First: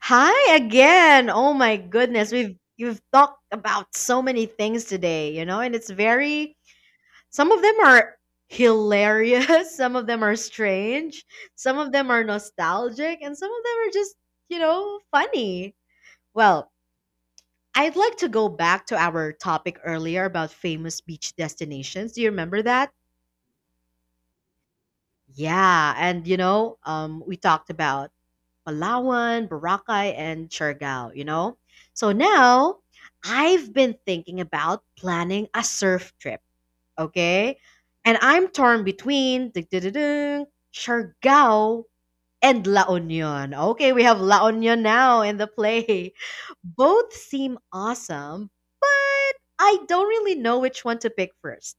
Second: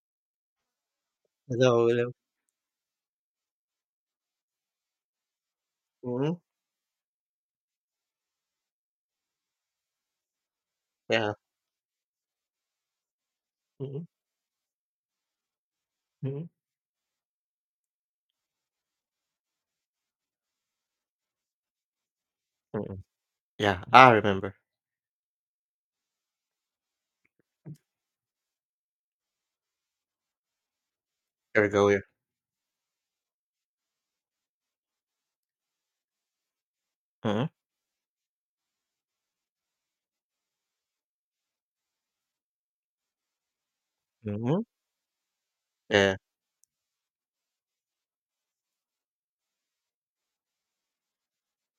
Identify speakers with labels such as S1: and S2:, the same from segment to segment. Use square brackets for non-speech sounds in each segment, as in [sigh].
S1: Hi again. Oh my
S2: Hello, hello.
S1: goodness. We've you've talked about so many things today, you know, and it's
S2: Mhm,
S1: very some of them are hilarious, [laughs] some of them are strange,
S2: yeah.
S1: some of them are nostalgic, and some of them are
S2: Mhm,
S1: just, you know, funny.
S2: mhm,
S1: Well, I'd like to go back to our topic earlier about famous beach destinations. Do you remember that?
S2: mhm. Yeah, I remember.
S1: Yeah, and we talked about Palawan, Boracay, and Siargao, you know?
S2: Ergo.
S1: So now, I've been thinking about planning a surf trip,
S2: Mhm,
S1: okay? And I'm torn between ding-ding-ding-ding, Siargao and La Union. Okay, we have La
S2: mhm,
S1: Union now in the play.
S2: yeah.
S1: [laughs] Both seem awesome. I don't really know which one to pick first.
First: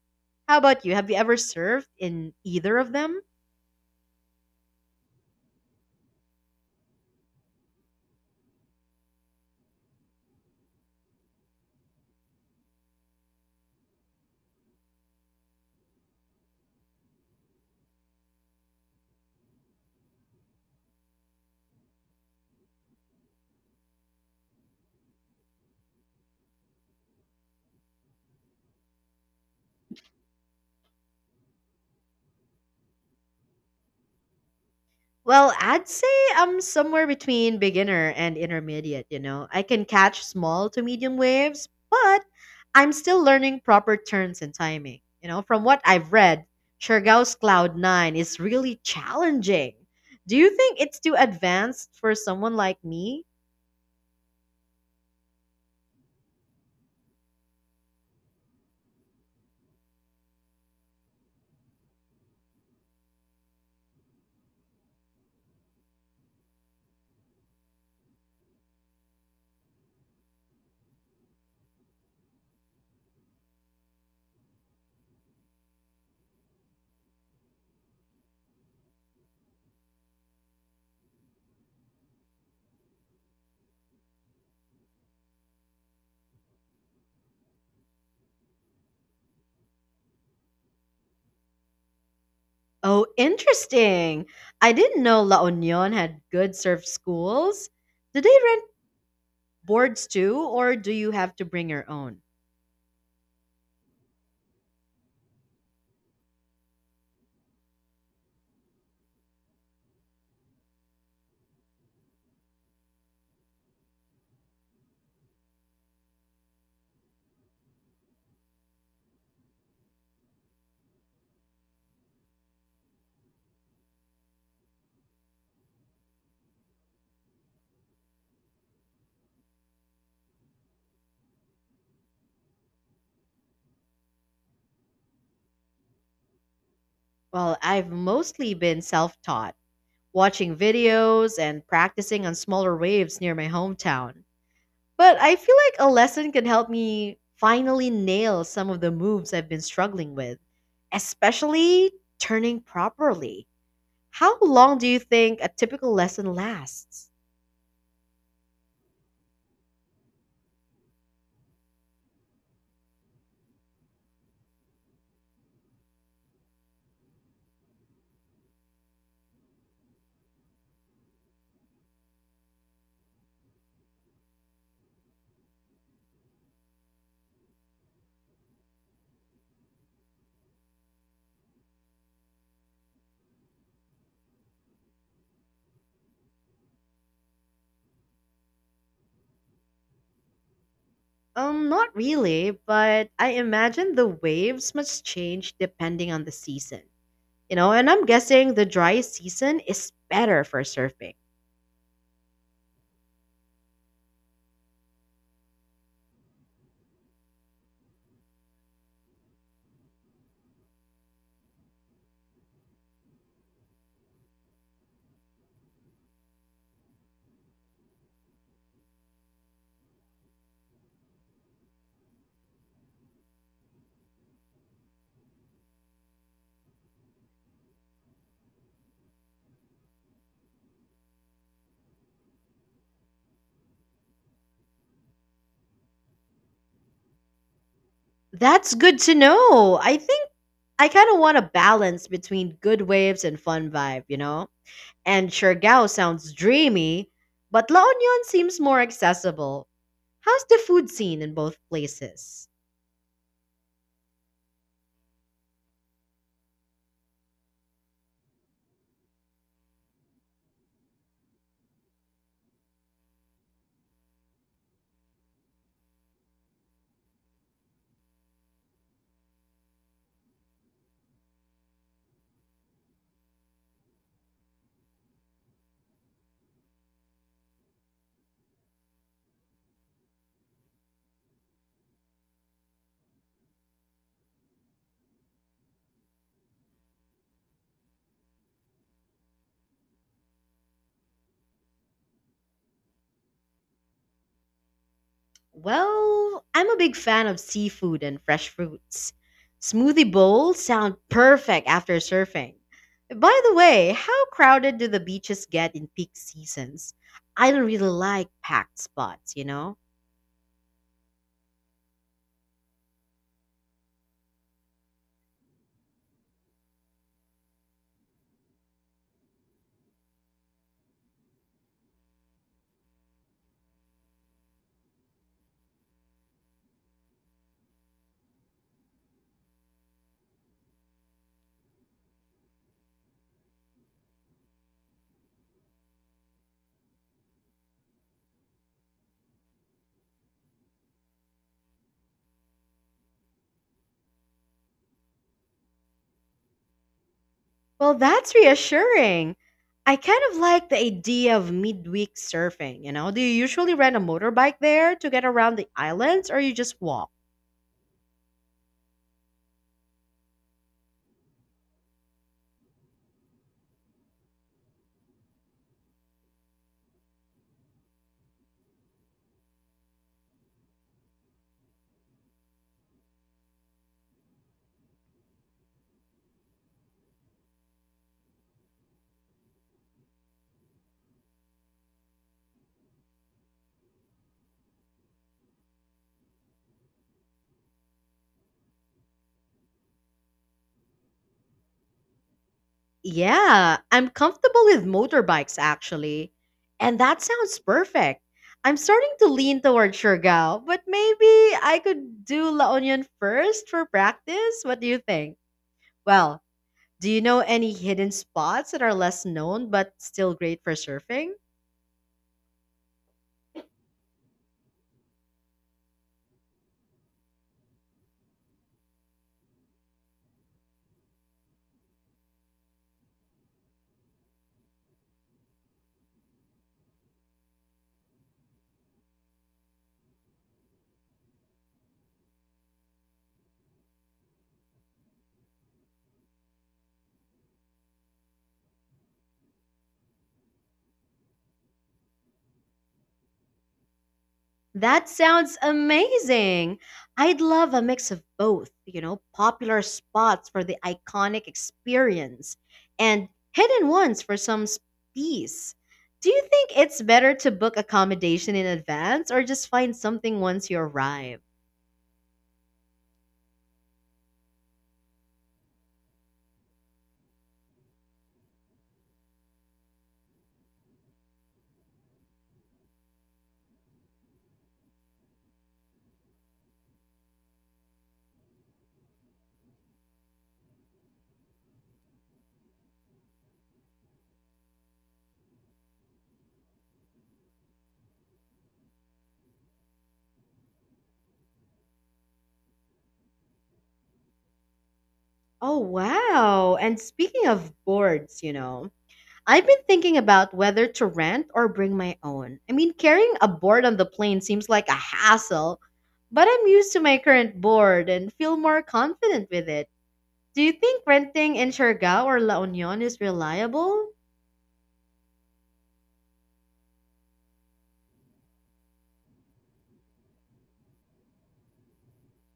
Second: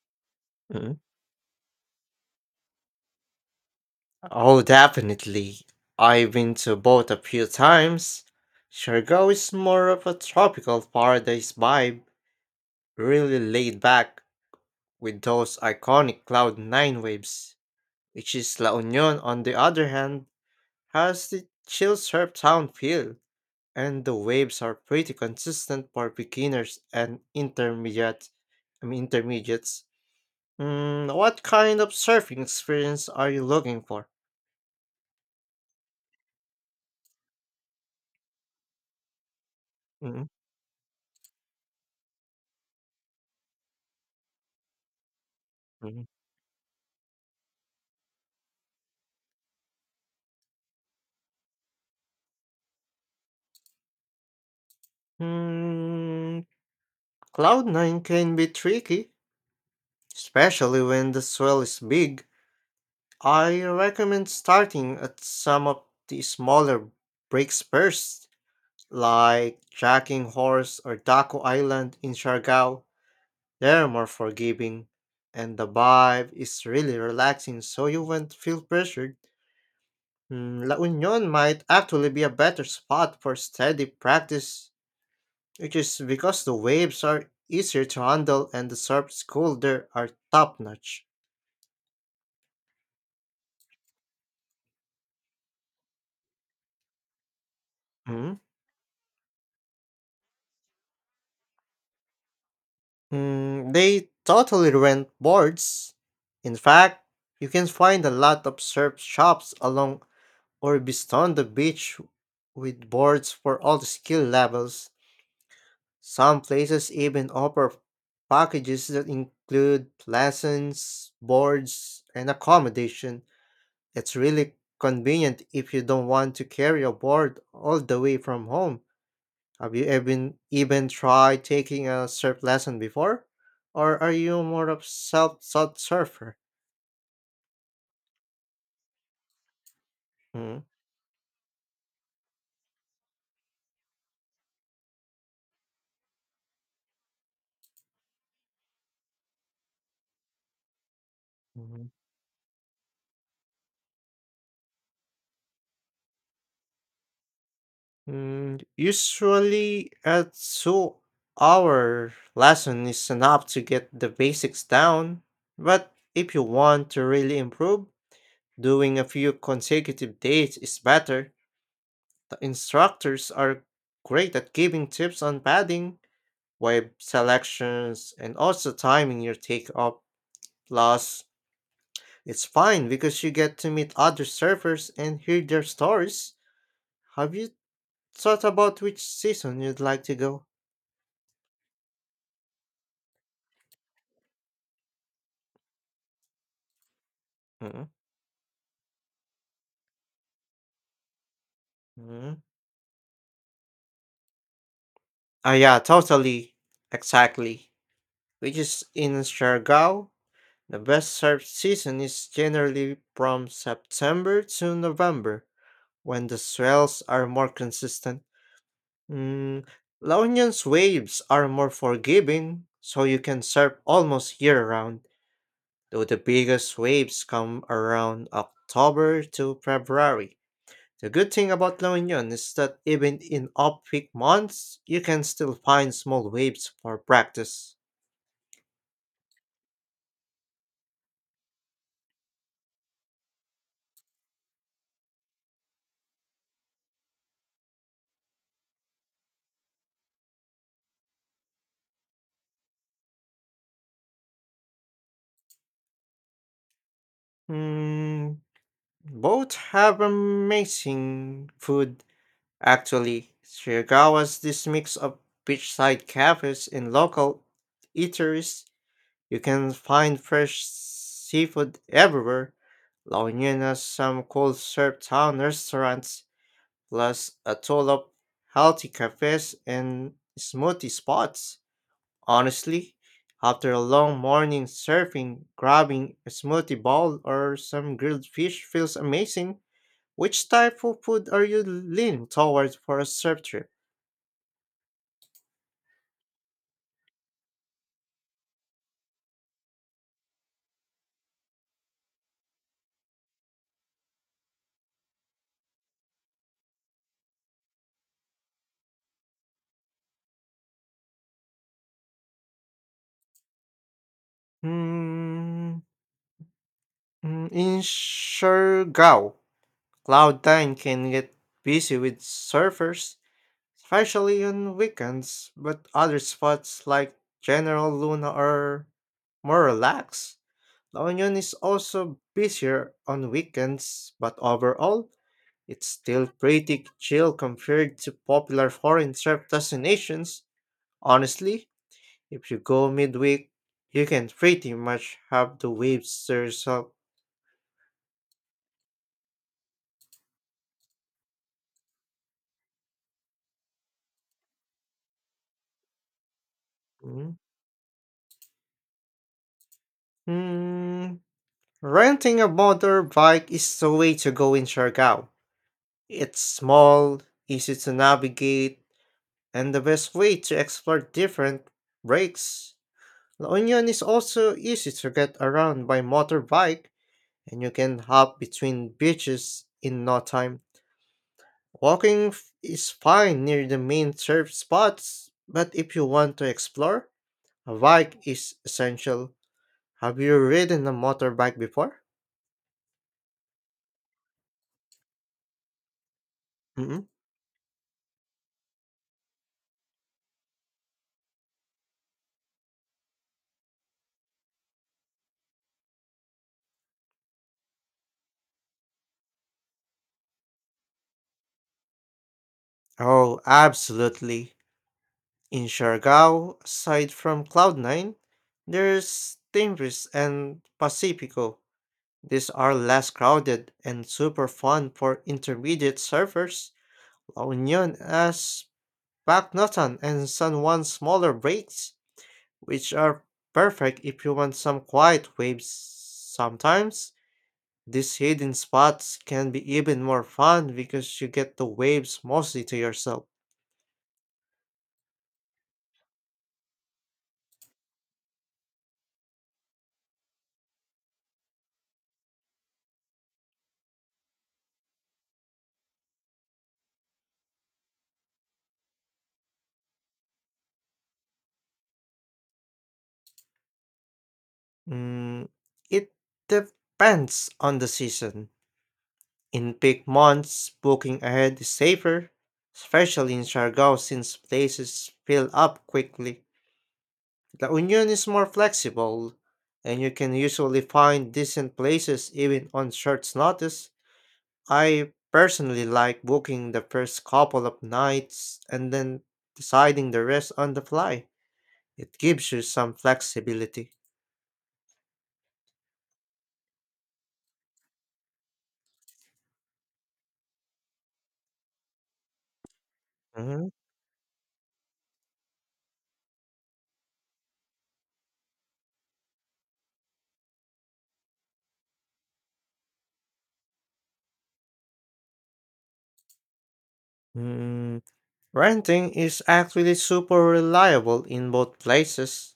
S1: How about you?
S2: Mhm.
S1: Have you ever surfed in either of them?
S2: Oh, definitely. I've been to both a few times. Shergo is more of a tropical paradise vibe, really laid back with those iconic Cloud 9 waves, which is La Union on the other hand has the chill surf town feel. And the waves are pretty consistent for beginners and intermediates. What kind of surfing experience are you looking for?
S1: Well, I'd say I'm somewhere between beginner and intermediate, you know. I can catch
S2: Mm,
S1: small to medium waves, but I'm still learning proper turns and timing. You know, from what
S2: mm.
S1: I've read, Chergao's Cloud 9 is really challenging. Do you think it's too advanced for someone like me?
S2: Mm, Cloud9 can be tricky, especially when the swell is big. I recommend starting at some of the smaller breaks first, like Jacking Horse or Daco Island in Siargao. They're more forgiving, and the vibe is really relaxing, so you won't feel pressured. La Union might actually be a better spot for steady practice, which is because the waves are easier to handle and the surf cool there are top notch.
S1: Oh, interesting. I didn't know La Union had good surf schools. Do
S2: Hmm?
S1: they rent boards too, or do you have to bring your own?
S2: They totally rent boards. In fact, you can find a lot of surf shops along or beyond the beach with boards for all the skill levels. Some places even offer packages that include lessons, boards, and accommodation. It's really convenient if you don't want to carry a board all the way from home. Have you even tried taking a surf lesson before? Or are you more of self-taught surfer?
S1: Well, I've mostly been self taught, watching
S2: Mm.
S1: videos, and practicing on smaller waves near my hometown. But I feel like a lesson could help me finally nail some of the moves I've been struggling with, especially turning properly. How long do you think a typical lesson lasts?
S2: Usually, a 2 hour lesson is enough to get the basics down, but if you want to really improve, doing a few consecutive days is better. The instructors are great at giving tips on padding, wave selections, and also timing your takeoff. Plus, it's fine because you get to meet other surfers and hear their stories. Have you thought about which season you'd like to go?
S1: Not really, but I imagine the waves must change depending on the season. You know,
S2: Mm-hmm.
S1: and I'm guessing the dry season is better for surfing.
S2: Mm-hmm. Yeah, totally. Exactly. Which is in Siargao, the best surf season is generally from September to November, when the swells are more consistent. Mm, La Union's waves are more forgiving, so you can surf almost year round, though the biggest waves come around October to February. The good thing about La Union is that even in off-peak months, you can still find small waves for practice.
S1: That's good to know. I think I kind of want a balance between good waves and fun vibe, you know? And Siargao sounds dreamy, but La Union seems more accessible. How's the food scene in both places?
S2: Mm, Both have amazing food, actually. Shigawa's this mix of beachside cafes and local eateries. You can find fresh seafood everywhere. La Union has some cool surf town restaurants, plus a toll of healthy cafes and smoothie spots. Honestly, after a long morning surfing, grabbing a smoothie bowl or some grilled fish feels amazing. Which type of food are you leaning towards for a surf trip?
S1: Well, I'm a big fan of seafood and fresh fruits. Smoothie bowls sound perfect after surfing. By the way, how crowded do the beaches get in peak seasons? I don't really like packed spots, you know?
S2: Hmm, in Siargao, Cloud 9 can get busy with surfers, especially on weekends, but other spots like General Luna are more relaxed. La Union is also busier on weekends, but overall, it's still pretty chill compared to popular foreign trip destinations. Honestly, if you go midweek, you can pretty much have the waves to yourself.
S1: Well, that's reassuring. I kind of like the idea of midweek surfing, you know? Do you usually rent a motorbike there to get around the islands or you just walk?
S2: Mhm. Renting a motorbike is the way to go in Siargao. It's small, easy to navigate, and the best way to explore different breaks. La Union is also easy to get around by motorbike, and you can hop between beaches in no time. Walking is fine near the main surf spots, but if you want to explore, a bike is essential. Have you ridden a motorbike before?
S1: Yeah, I'm comfortable with motorbikes actually. And
S2: mm
S1: that sounds perfect. I'm starting to lean towards Siargao, but maybe I could do La Union first for practice. What do you think? Well, do you know any hidden spots that are less known but still great for surfing?
S2: Oh, absolutely. In Siargao, aside from Cloud9, there's Timbres and Pacifico. These are less crowded and super fun for intermediate surfers. La Union has Pacnotan and San Juan's smaller breaks which are perfect if you want some quiet waves sometimes. These hidden spots can be even more fun because you get the waves mostly to yourself.
S1: That sounds amazing. I'd love a mix of both, you know, popular spots for the iconic experience and hidden ones for some peace. Do you think it's better to book accommodation in advance or just find something once you arrive?
S2: Mm, it depends on the season. In peak months, booking ahead is safer, especially in Siargao since places fill up quickly. La Union is more flexible, and you can usually find decent places even on short notice. I personally like booking the first couple of nights and then deciding the rest on the fly. It gives you some flexibility.
S1: Oh, wow. And speaking of boards, you know, I've been thinking about whether to rent or bring my own. I mean, carrying a
S2: Mhm.
S1: board on the plane seems like a hassle, but I'm used to my current board and feel more confident with it. Do you think renting in Siargao or La Union is reliable?
S2: Mm, Renting is actually super reliable in both places.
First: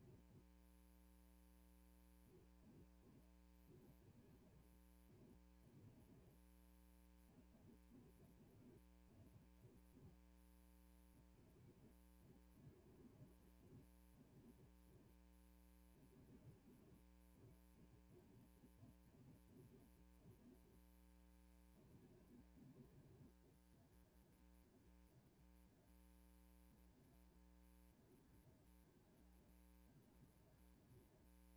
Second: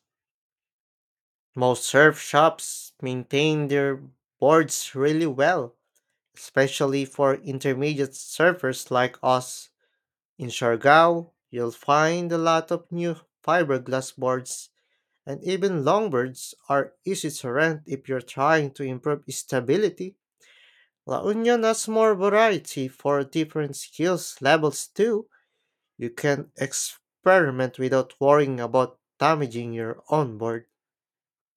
S2: Most surf shops maintain their boards really well, especially for intermediate surfers like us. In Siargao, you'll find a lot of new fiberglass boards, and even longboards are easy to rent if you're trying to improve stability. La Union has more variety for different skills levels too. You can experiment without worrying about damaging your own board.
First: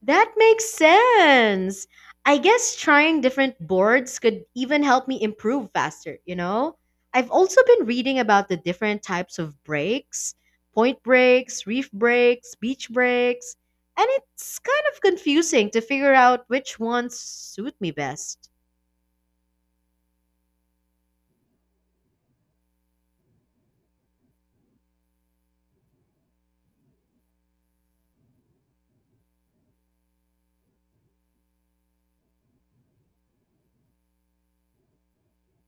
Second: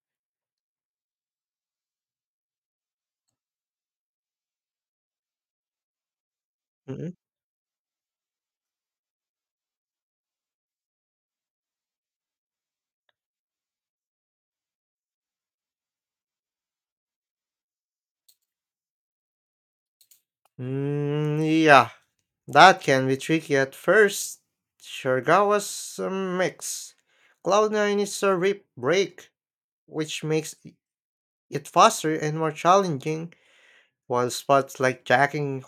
S1: That makes sense. I guess trying different boards could even help me improve faster, you know?
S2: Mm,
S1: I've also been reading about the different types of breaks: point breaks, reef breaks, beach breaks, and it's kind of confusing to figure out which ones suit me best.
S2: yeah, that can be tricky at first. Shergawa's a mix. Cloud9 is a rip break, which makes it faster and more challenging, while spots like jacking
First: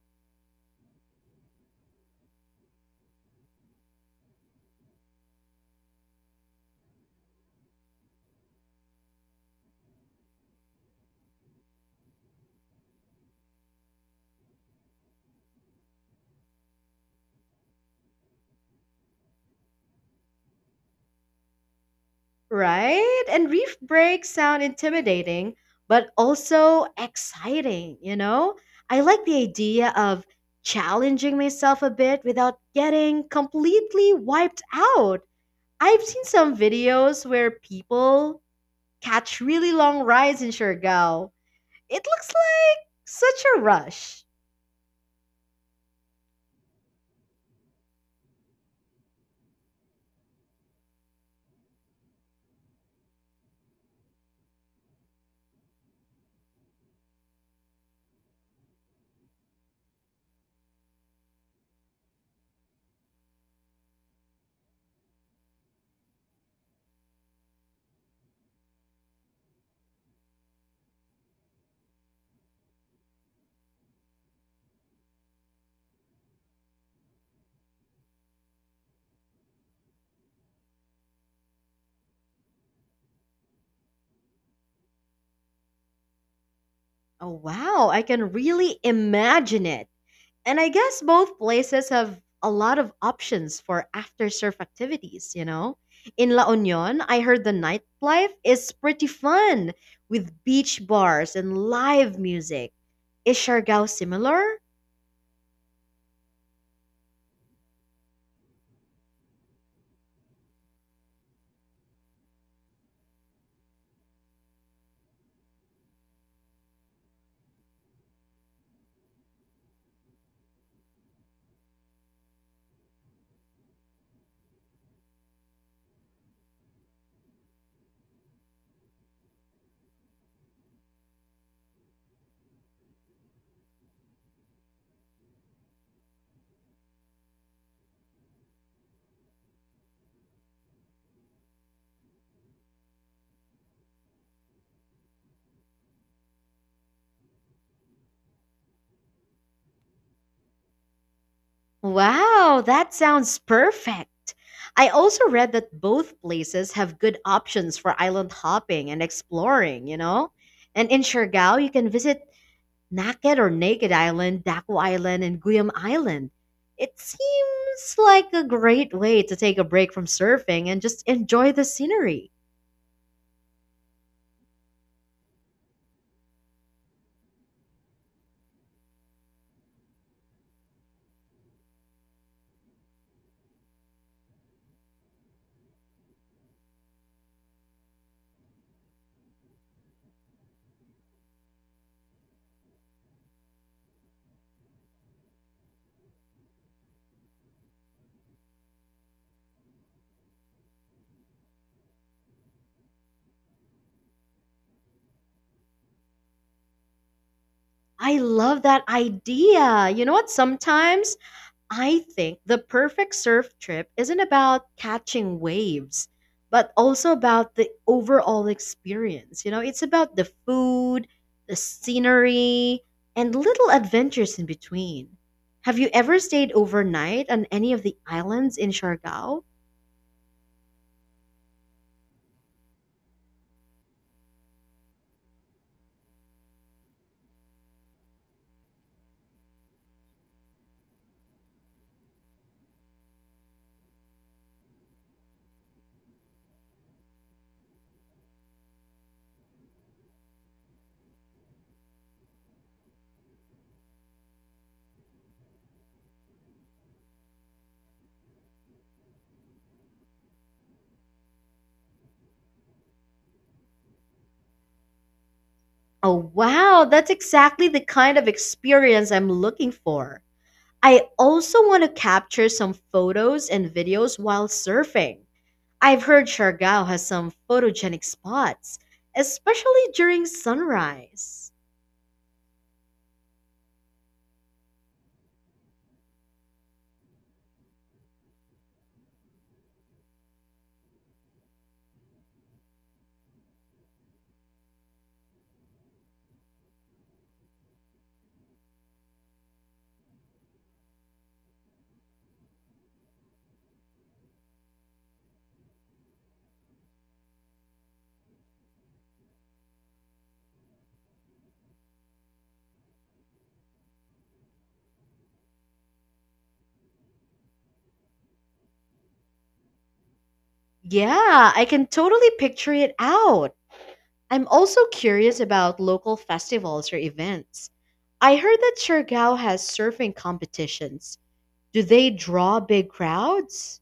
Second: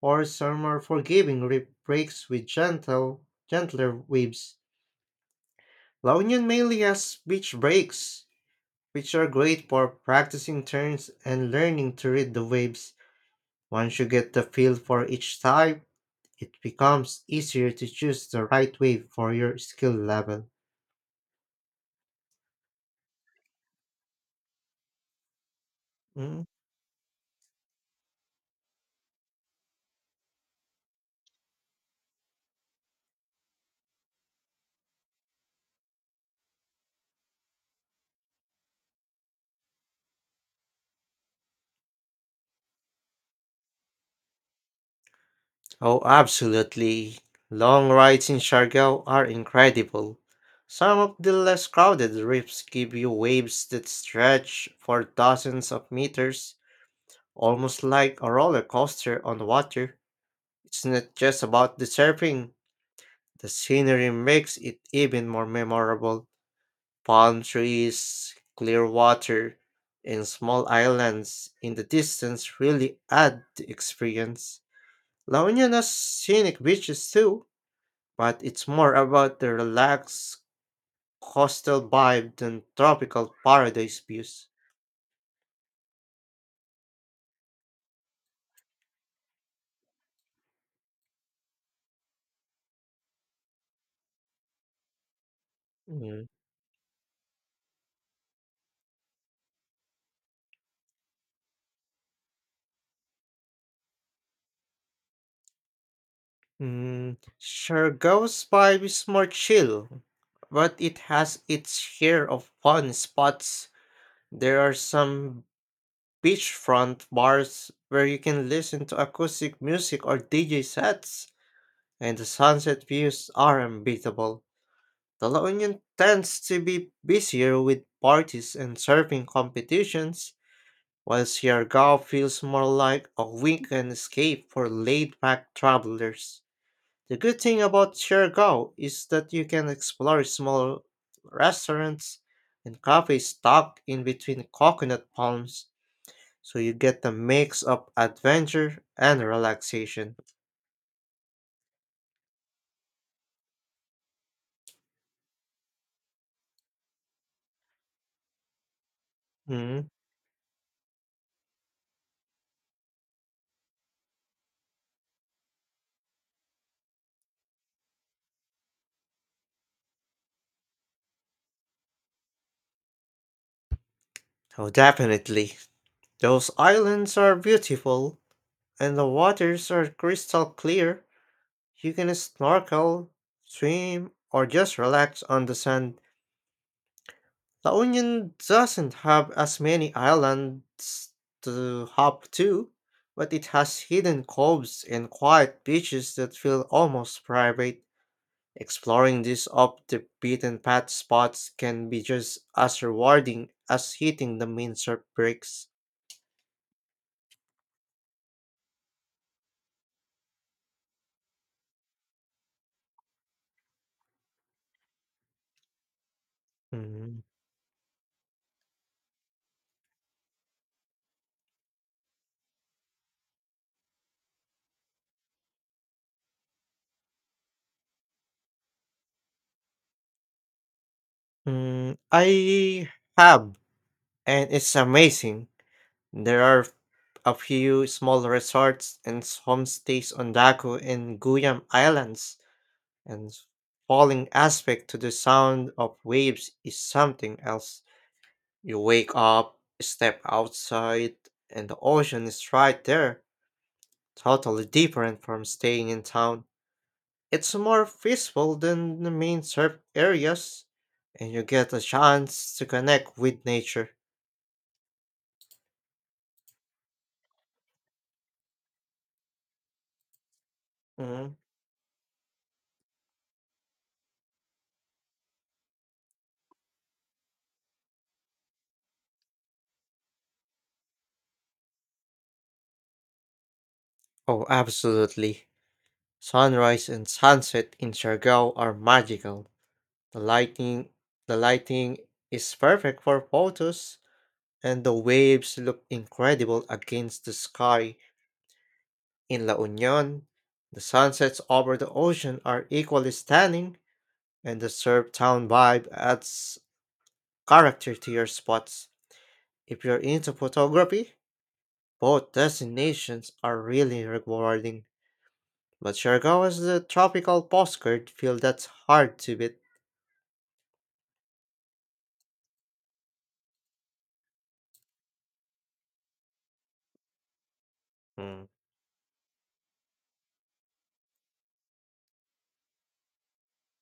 S2: horse are more forgiving rip breaks with gentler waves. La Union mainly has beach breaks, which are great for practicing turns and learning to read the waves. Once you get the feel for each type, it becomes easier to choose the right wave for your skill level.
S1: Right? And reef breaks sound intimidating, but
S2: Mm.
S1: also exciting, you know? I like the idea of challenging myself a bit without getting completely wiped out. I've seen some videos where people catch really long rides in Siargao. It looks like such a rush.
S2: Oh, absolutely. Long rides in Siargao are incredible. Some of the less crowded reefs give you waves that stretch for dozens of meters, almost like a roller coaster on water. It's not just about the surfing, the scenery makes it even more memorable. Palm trees, clear water, and small islands in the distance really add the experience. La Union has scenic beaches too, but it's more about the relaxed coastal vibe than tropical paradise views.
S1: Oh, wow, I can really imagine it. And I guess both places have a lot of options for after surf activities, you know?
S2: Mm.
S1: In La Union, I heard the nightlife is pretty fun with beach bars and live music. Is Siargao similar?
S2: Siargao's vibe is more chill, but it has its share of fun spots. There are some beachfront bars where you can listen to acoustic music or DJ sets, and the sunset views are unbeatable. The La Union tends to be busier with parties and surfing competitions, while Siargao feels more like a weekend escape for laid-back travelers. The good thing about Siargao is that you can explore small restaurants and cafes tucked in between coconut palms so you get a mix of adventure and relaxation.
S1: Wow, that sounds perfect. I also read that both places have good options for island hopping and exploring,
S2: Mm.
S1: you know? And in Siargao, you can visit Naked or Naked Island, Daco Island, and Guyam Island. It seems like a great way to take a break from surfing and just enjoy the scenery.
S2: Oh, definitely. Those islands are beautiful, and the waters are crystal clear. You can snorkel, swim, or just relax on the sand. La Union doesn't have as many islands to hop to, but it has hidden coves and quiet beaches that feel almost private. Exploring these off the beaten path spots can be just as rewarding as hitting the main surf breaks.
S1: I love that idea. You know what? Sometimes I think the perfect surf trip isn't about catching waves, but also
S2: Mm,
S1: about the overall experience. You know, it's about the food, the scenery, and little adventures in between. Have you ever stayed overnight on any of the islands in Siargao?
S2: I have, and it's amazing. There are a few small resorts and homestays on Daku and Guyam Islands, and falling aspect to the sound of waves is something else. You wake up, step outside, and the ocean is right there. Totally different from staying in town. It's more peaceful than the main surf areas, and you get a chance to connect with nature.
S1: Oh, wow, that's exactly the kind of experience I'm looking for. I
S2: Mhm.
S1: also want to capture some photos and videos while surfing. I've heard Siargao has some photogenic spots, especially during sunrise.
S2: Oh, absolutely. Sunrise and sunset in Siargao are magical. The lighting, the lighting is perfect for photos, and the waves look incredible against the sky. In La Union, the sunsets over the ocean are equally stunning, and the surf town vibe adds character to your spots. If you're into photography, both destinations are really rewarding. But Siargao has the tropical postcard feel that's hard to beat.
S1: Yeah, I can totally picture it out. I'm also curious about local festivals or events. I
S2: Mm,
S1: heard that Siargao has surfing competitions. Do they draw big crowds?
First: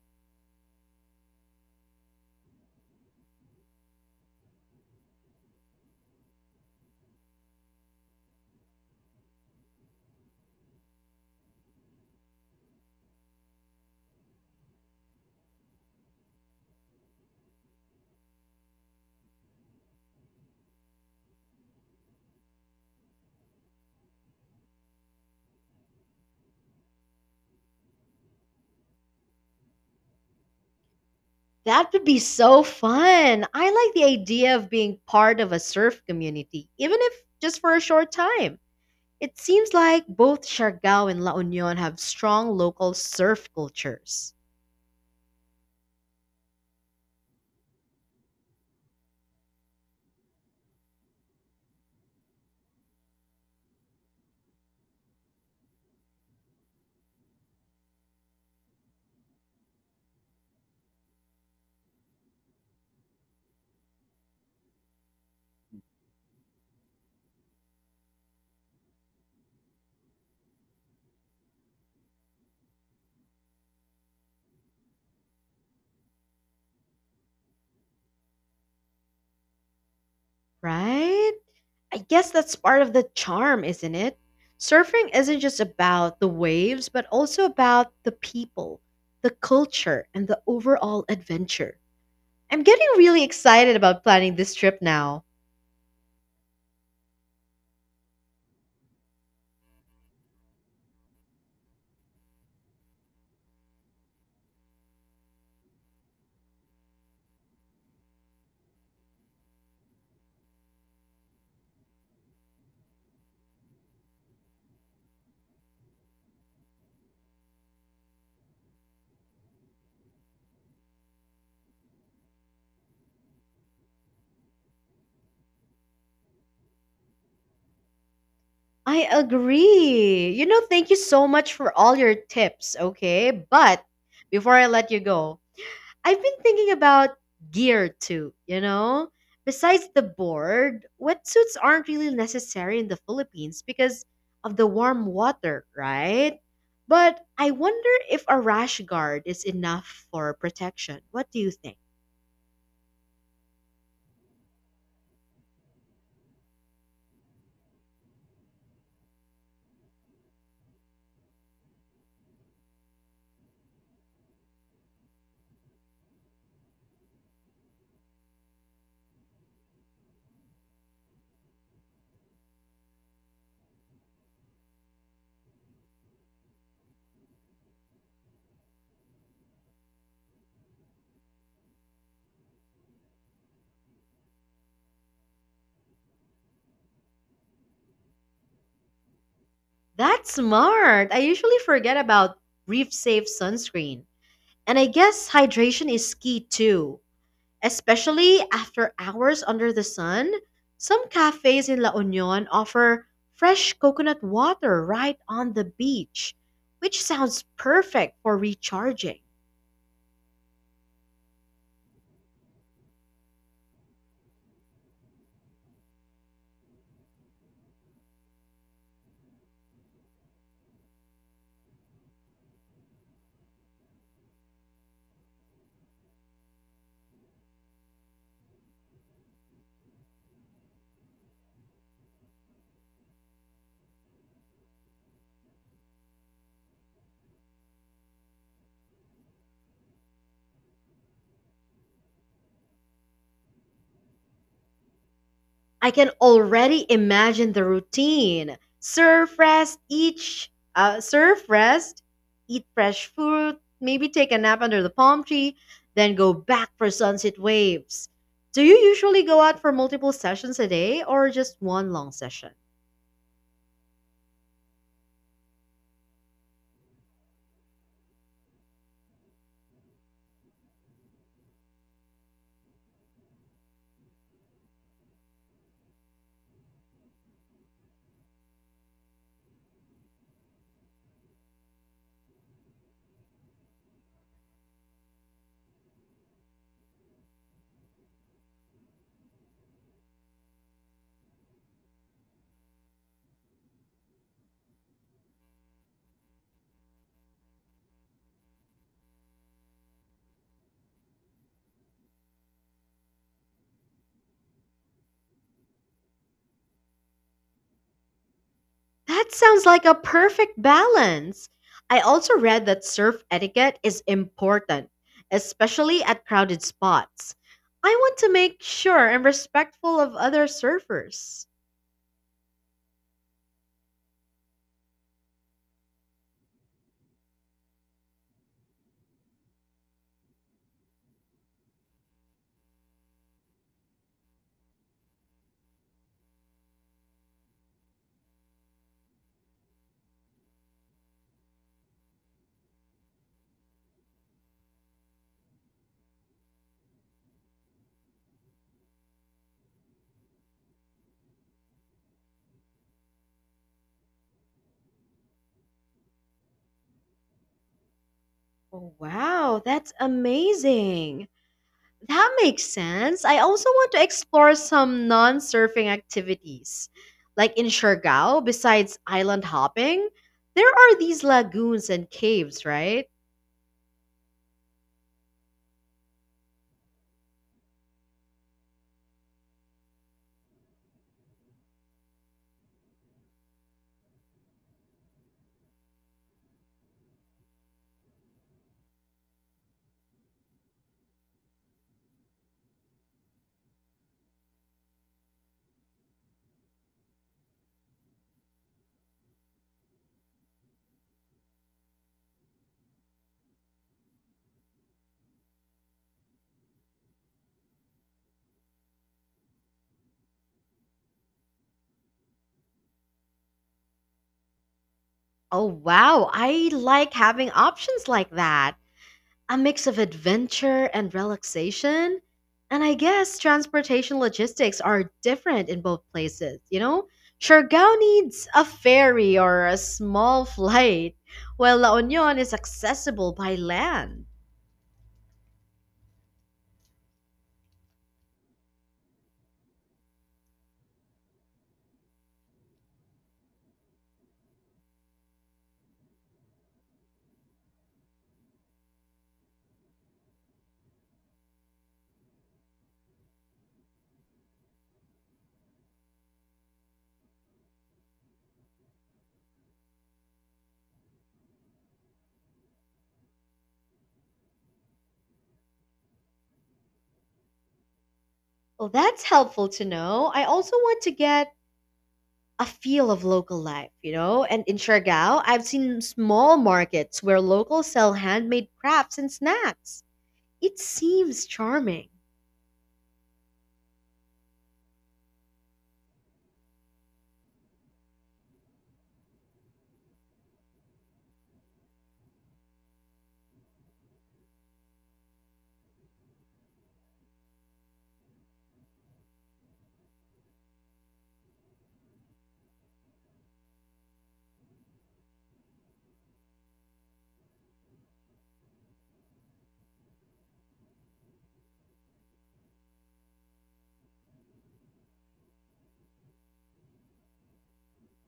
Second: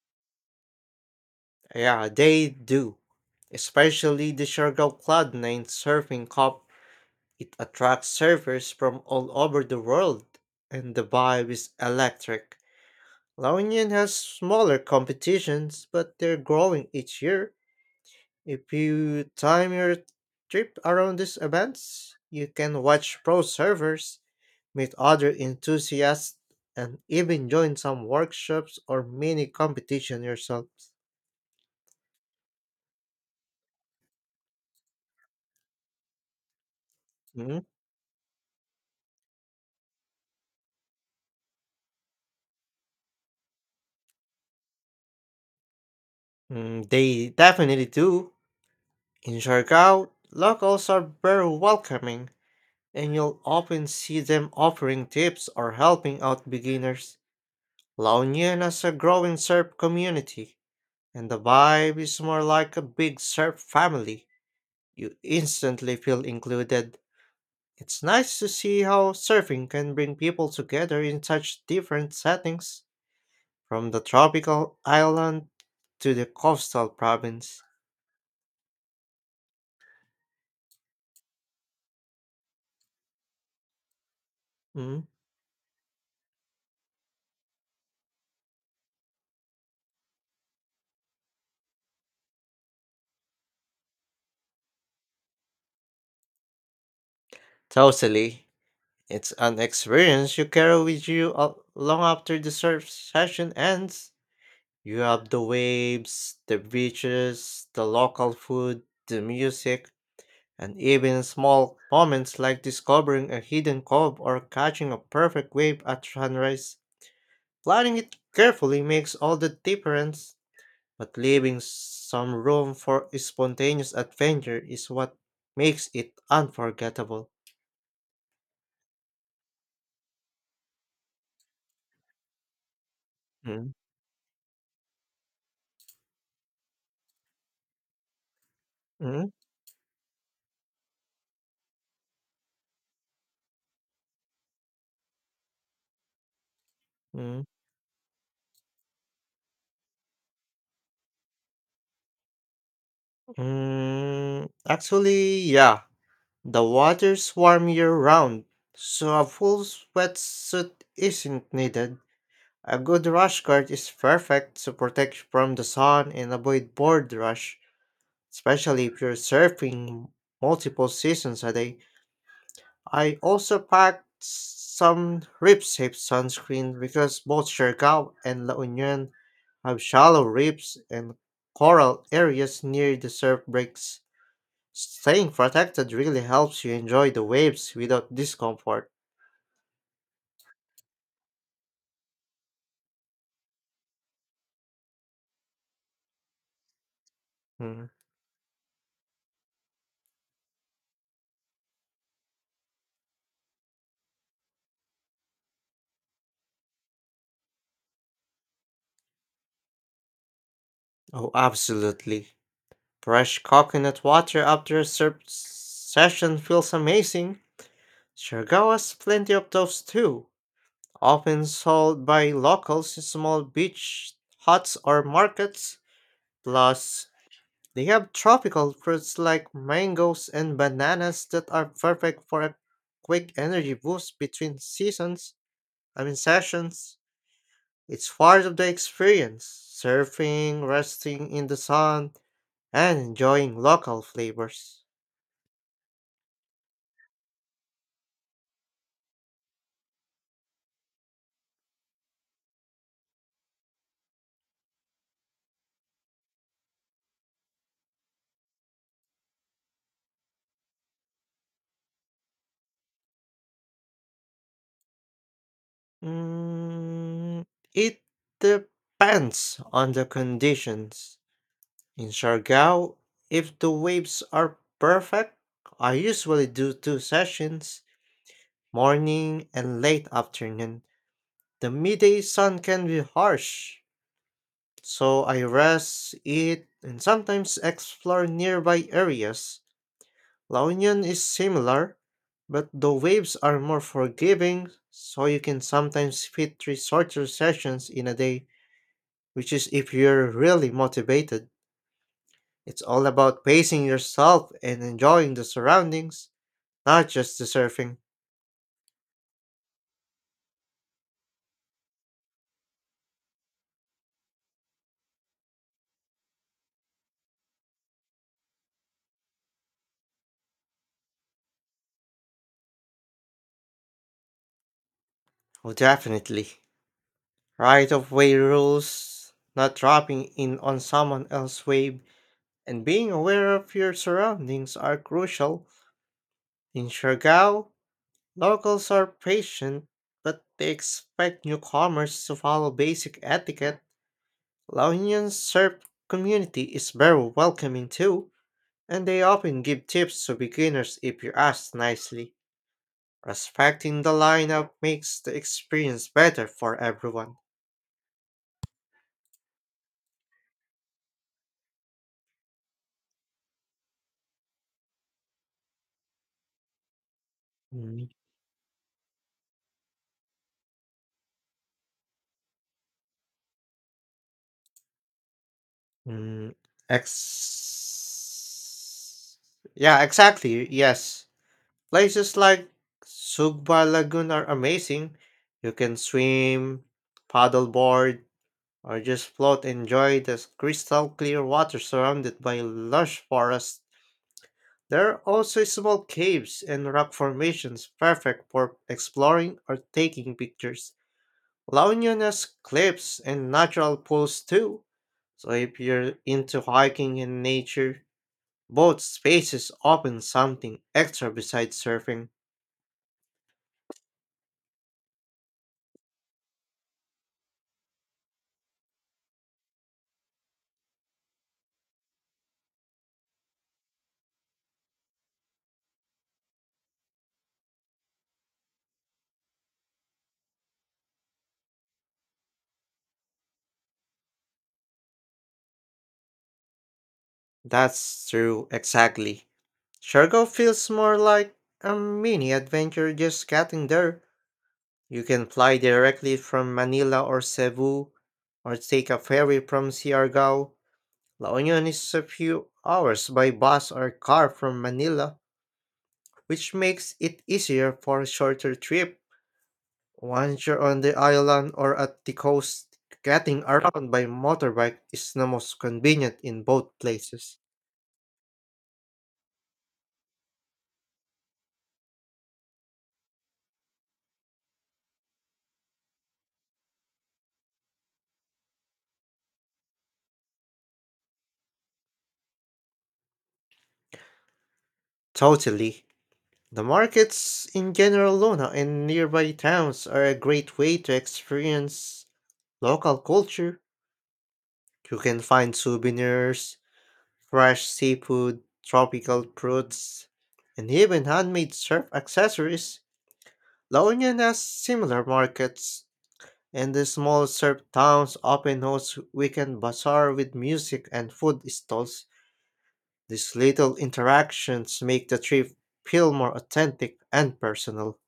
S2: Yeah, they do. Especially the Siargao Cloud 9 Surfing Cup. It attracts surfers from all over the world, and the vibe is electric. Laonian has smaller competitions, but they're growing each year. If you time your trip around these events, you can watch pro servers, meet other enthusiasts, and even join some workshops or mini competition yourself.
S1: That would be so fun. I like the idea of being part of a surf community, even if just
S2: Mhm.
S1: for a short time. It seems like both Siargao and La Union have strong local surf cultures,
S2: They definitely do. In Jargao, locals are very welcoming, and you'll often see them offering tips or helping out beginners. La Union has a growing surf community, and the vibe is more like a big surf family. You instantly feel included. It's nice to see how surfing can bring people together in such different settings, from the tropical island to the coastal province.
S1: right? I guess that's part of the charm, isn't it?
S2: Mm,
S1: Surfing isn't just about the waves, but also about the people, the culture, and the overall adventure. I'm getting really excited about planning this trip now.
S2: Totally. It's an experience you carry with you long after the surf session ends. You have the waves, the beaches, the local food, the music. And even small moments like discovering a hidden cove or catching a perfect wave at sunrise, planning it carefully makes all the difference. But leaving some room for spontaneous adventure is what makes it unforgettable.
S1: I agree. You know, thank you so much for all your tips, okay?
S2: Mm,
S1: But before I let you go, I've been thinking about gear too, you know?
S2: mm,
S1: Besides the board, wetsuits aren't really necessary in the Philippines because of the warm water, right? But
S2: mm,
S1: I wonder if a rash guard is enough for protection. What do you think?
S2: mm. Actually, yeah, the water's warm year round, so a full sweatsuit isn't needed. A good rush guard is perfect to protect from the sun and avoid board rush, especially if you're surfing multiple seasons a day. I also packed some rib safe sunscreen because both Siargao and La Union have shallow reefs and coral areas near the surf breaks. Staying protected really helps you enjoy the waves without discomfort.
S1: That's smart. I usually forget about reef safe sunscreen. And I guess hydration is key too,
S2: Hmm.
S1: especially after hours under the sun. Some cafes in La Union offer fresh coconut water right on the beach, which sounds perfect for recharging.
S2: Oh, absolutely. Fresh coconut water after a surf session feels amazing. Siargao has plenty of those too, often sold by locals in small beach huts or markets. Plus, they have tropical fruits like mangoes and bananas that are perfect for a quick energy boost between sessions. It's part of the experience. Surfing, resting in the sun, and enjoying local flavors.
S1: I can already imagine the routine. Surf rest, each surf rest, eat fresh food, maybe take a nap under the palm tree, then go back for sunset waves. Do you usually go out for multiple sessions a day or just one long session?
S2: Mm, it depends on the conditions. In Siargao, if the waves are perfect, I usually do two sessions, morning and late afternoon. The midday sun can be harsh, so I rest, eat, and sometimes explore nearby areas. La Union is similar, but the waves are more forgiving, so you can sometimes fit three shorter sessions in a day, which is if you're really motivated. It's all about pacing yourself and enjoying the surroundings, not just the surfing.
S1: That sounds like a perfect balance. I also read that surf etiquette is important, especially at crowded spots. I want to make sure I'm respectful of other surfers.
S2: Oh, definitely. Right of way rules, not dropping in on someone else's wave, and being aware of your surroundings are crucial. In Siargao, locals are patient, but they expect newcomers to follow basic etiquette. Laonian Serb community is very welcoming too, and they often give tips to beginners if you ask nicely. Respecting the lineup makes the experience better for everyone.
S1: Oh, wow, that's amazing. That makes sense. I also want to explore some non surfing activities. Like in
S2: Mm,
S1: Siargao, besides island hopping, there are these lagoons and caves, right?
S2: mm, ex- yeah, exactly. Yes. Places like Sugba Lagoon are amazing. You can swim, paddleboard, or just float and enjoy the crystal clear water surrounded by lush forests. There are also small caves and rock formations perfect for exploring or taking pictures. La Union has cliffs and natural pools too. So if you're into hiking and nature, both spaces open something extra besides surfing.
S1: Oh, wow. I like having options like that. A mix of adventure and relaxation. And I guess transportation logistics are different in both places, you know? Siargao needs a ferry or a small [laughs] flight, while La Union is accessible by land.
S2: That's true, exactly. Shargo feels more like a mini adventure just getting there. You can fly directly from Manila or Cebu, or take a ferry from Siargao. La Union is a few hours by bus or car from Manila, which makes it easier for a shorter trip. Once you're on the island or at the coast, getting around by motorbike is the most convenient in both places.
S1: Well, that's helpful to know. I also want to get a feel of local life, you know? And in Siargao, I've seen small markets where locals sell handmade crafts and snacks. It seems charming.
S2: Totally. The markets in general Lona and nearby towns are a great way to experience local culture. You can find souvenirs, fresh seafood, tropical fruits, and even handmade surf accessories. Lonian has similar markets, and the small surf towns often host weekend bazaar with music and food stalls. These little interactions make the trip feel more authentic and personal.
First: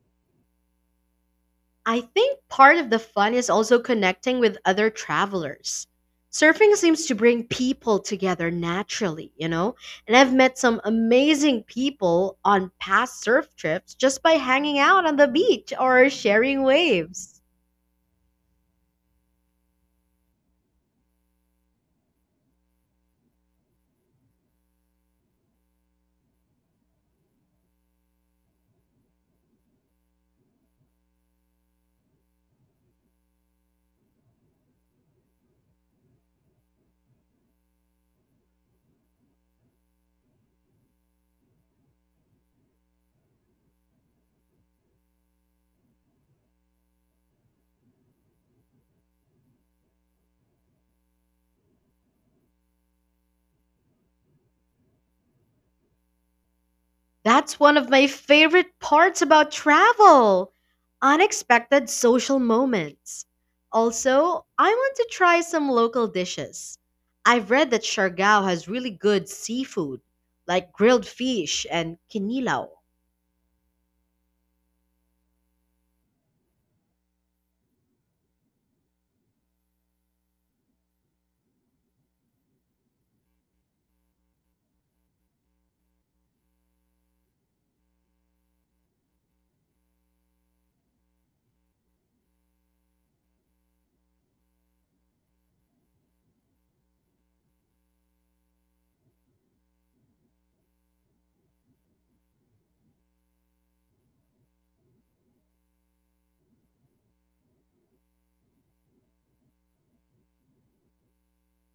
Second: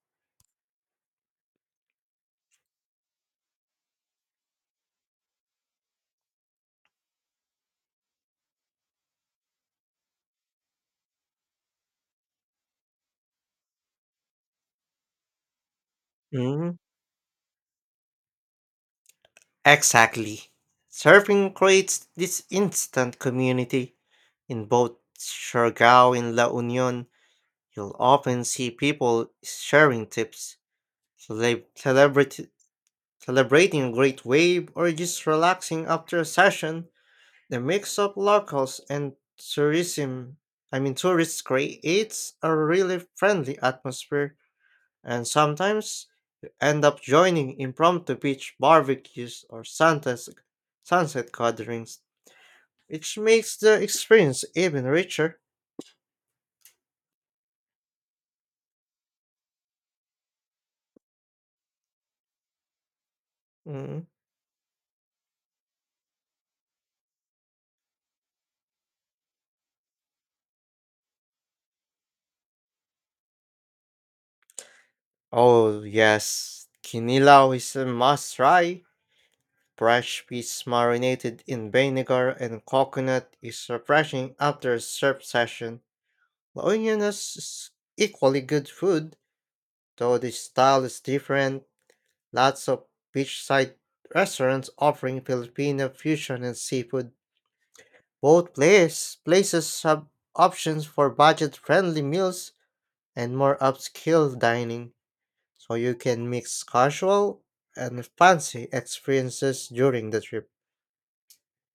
S1: I think part of the fun is also connecting with other travelers. Surfing seems to bring people together naturally, you know? And I've met some amazing people on past surf trips just by hanging out on the beach or sharing
S2: Hmm.
S1: waves.
S2: Exactly. Surfing creates this instant community. In both Siargao and La Union, you'll often see people sharing tips, celebrity celebrating a great wave or just relaxing after a session, the mix of locals and tourism, I mean tourists creates a really friendly atmosphere, and sometimes you end up joining impromptu beach barbecues or sunset gatherings, which makes the experience even richer.
S1: That's one of my favorite parts about travel: unexpected social moments.
S2: Mm.
S1: Also, I want to try some local dishes. I've read that Siargao has really good seafood, like grilled fish and kinilaw.
S2: Oh, yes, kinilaw is a must try. Fresh fish marinated in vinegar and coconut is refreshing after a surf session. La Unión is equally good food, though the style is different. Lots of beachside restaurants offering Filipino fusion and seafood. Places have options for budget-friendly meals and more upscale dining, so you can mix casual and fancy experiences during the trip.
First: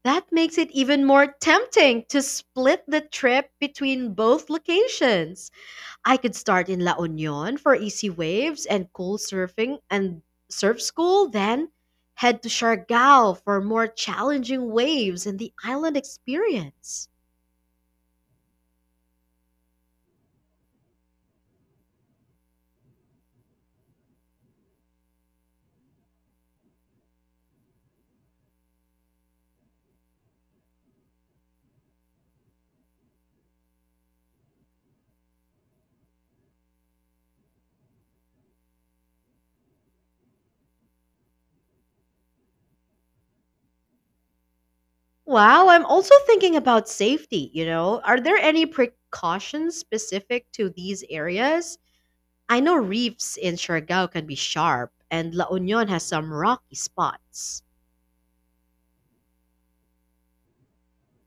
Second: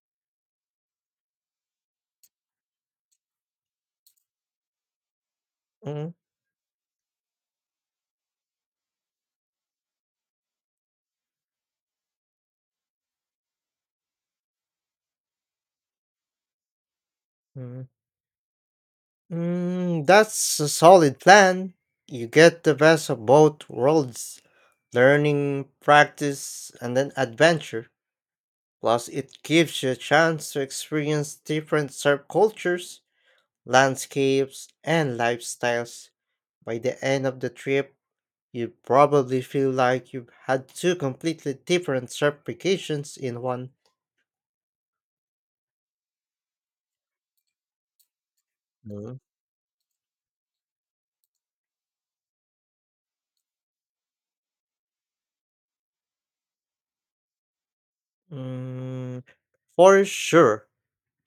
S1: That makes it even more tempting to split the trip between both locations.
S2: Mhm.
S1: I could start in La Union for easy waves and cool surfing and surf school, then head to Siargao for more challenging waves and the island experience.
S2: Mm, that's a solid plan. You get the best of both worlds: learning, practice, and then adventure. Plus, it gives you a chance to experience different subcultures, landscapes, and lifestyles. By the end of the trip, you probably feel like you've had two completely different certifications in one.
S1: Wow, I'm also thinking about safety, you know. Are there any
S2: Mm.
S1: precautions specific to these areas? I know reefs in Siargao can be sharp and La Union has some rocky spots.
S2: Mm, for sure,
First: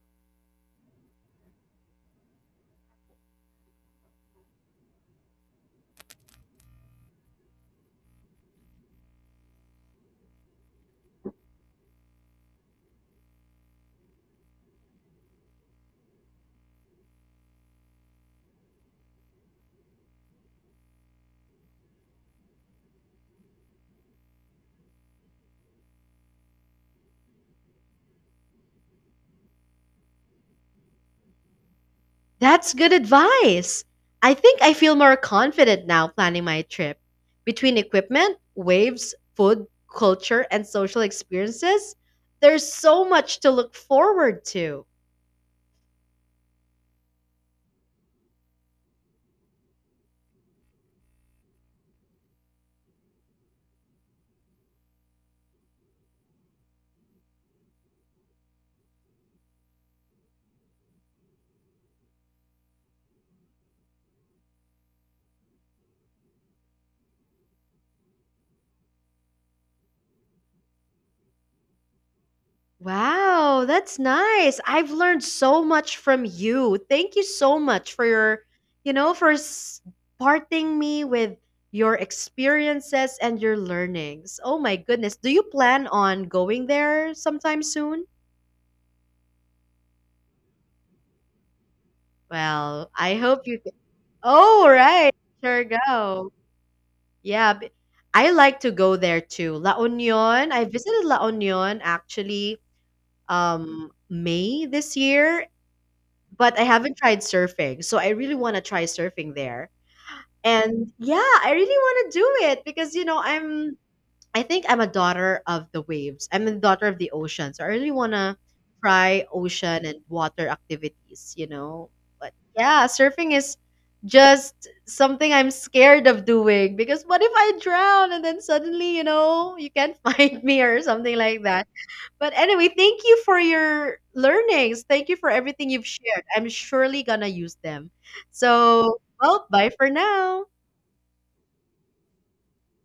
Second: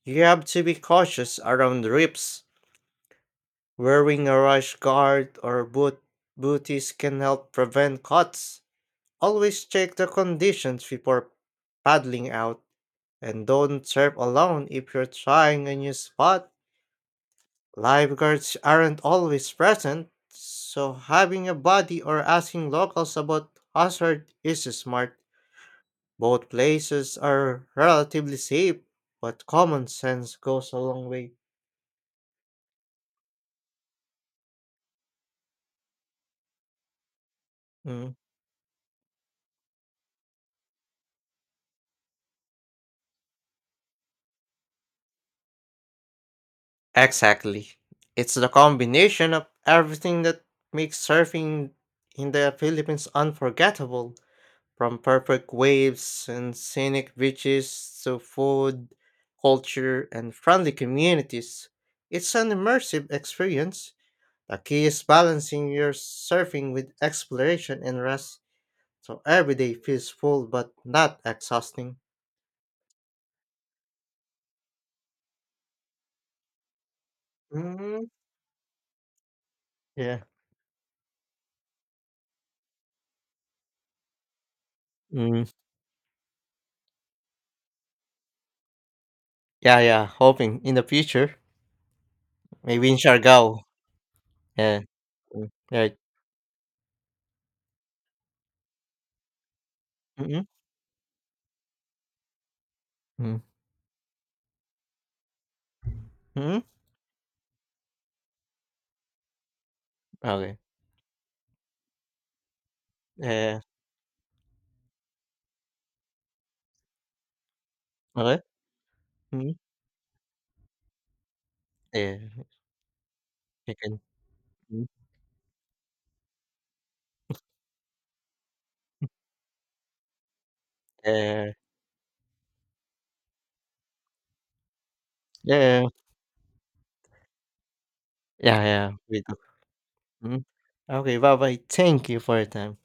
S2: you have to be cautious around rips. Wearing a rash guard or boot booties can help prevent cuts. Always check the conditions before paddling out, and don't surf alone if you're trying a new spot. Lifeguards aren't always present, so having a buddy or asking locals about hazard is smart. Both places are relatively safe, but common sense goes a long way.
S1: That's good advice. I think I feel more confident now planning my trip. Between
S2: Mm.
S1: equipment, waves, food, culture, and social experiences, there's so much to look forward to.
S2: Exactly. It's the combination of everything that makes surfing in the Philippines unforgettable, from perfect waves and scenic beaches to food, culture, and friendly communities. It's an immersive experience. The key is balancing your surfing with exploration and rest, so every day feels full but not exhausting.
S1: Wow, that's nice. I've learned so much from you. Thank you so much for
S2: Mm,
S1: your, you know, for
S2: yeah.
S1: parting me with your experiences and your learnings. Oh my goodness. Do you
S2: Mm,
S1: plan on going there sometime soon?
S2: yeah. Hoping in the future,
S1: Well,
S2: maybe in
S1: I hope
S2: Siargao.
S1: you. Oh,
S2: Yeah.
S1: right.
S2: Ừm,
S1: Sure
S2: rồi,
S1: go. Yeah, b I like to go there too. La
S2: mhm,
S1: Union, I visited La Union actually
S2: Ừm.
S1: May this year, but
S2: Mhm,
S1: I haven't tried surfing. So I really want to try surfing there.
S2: rồi,
S1: And yeah, I really want to do it because you know,
S2: à,
S1: I think I'm a daughter of the waves. I'm a daughter of the ocean. So I really wanna
S2: mới,
S1: try
S2: mhm,
S1: ocean and water activities, you know.
S2: yeah,
S1: But yeah, surfing is
S2: chicken,
S1: just
S2: mhm,
S1: something I'm scared of doing because what if I drown and then suddenly, you know, you can't [laughs] find me or something like
S2: yeah,
S1: that. But anyway, thank you for your learnings. Thank you for everything
S2: yeah,
S1: you've shared. I'm surely gonna use them.
S2: yeah,
S1: So,
S2: we do,
S1: well, bye for now.
S2: mhm. Okay, bye-bye. Thank you for your time.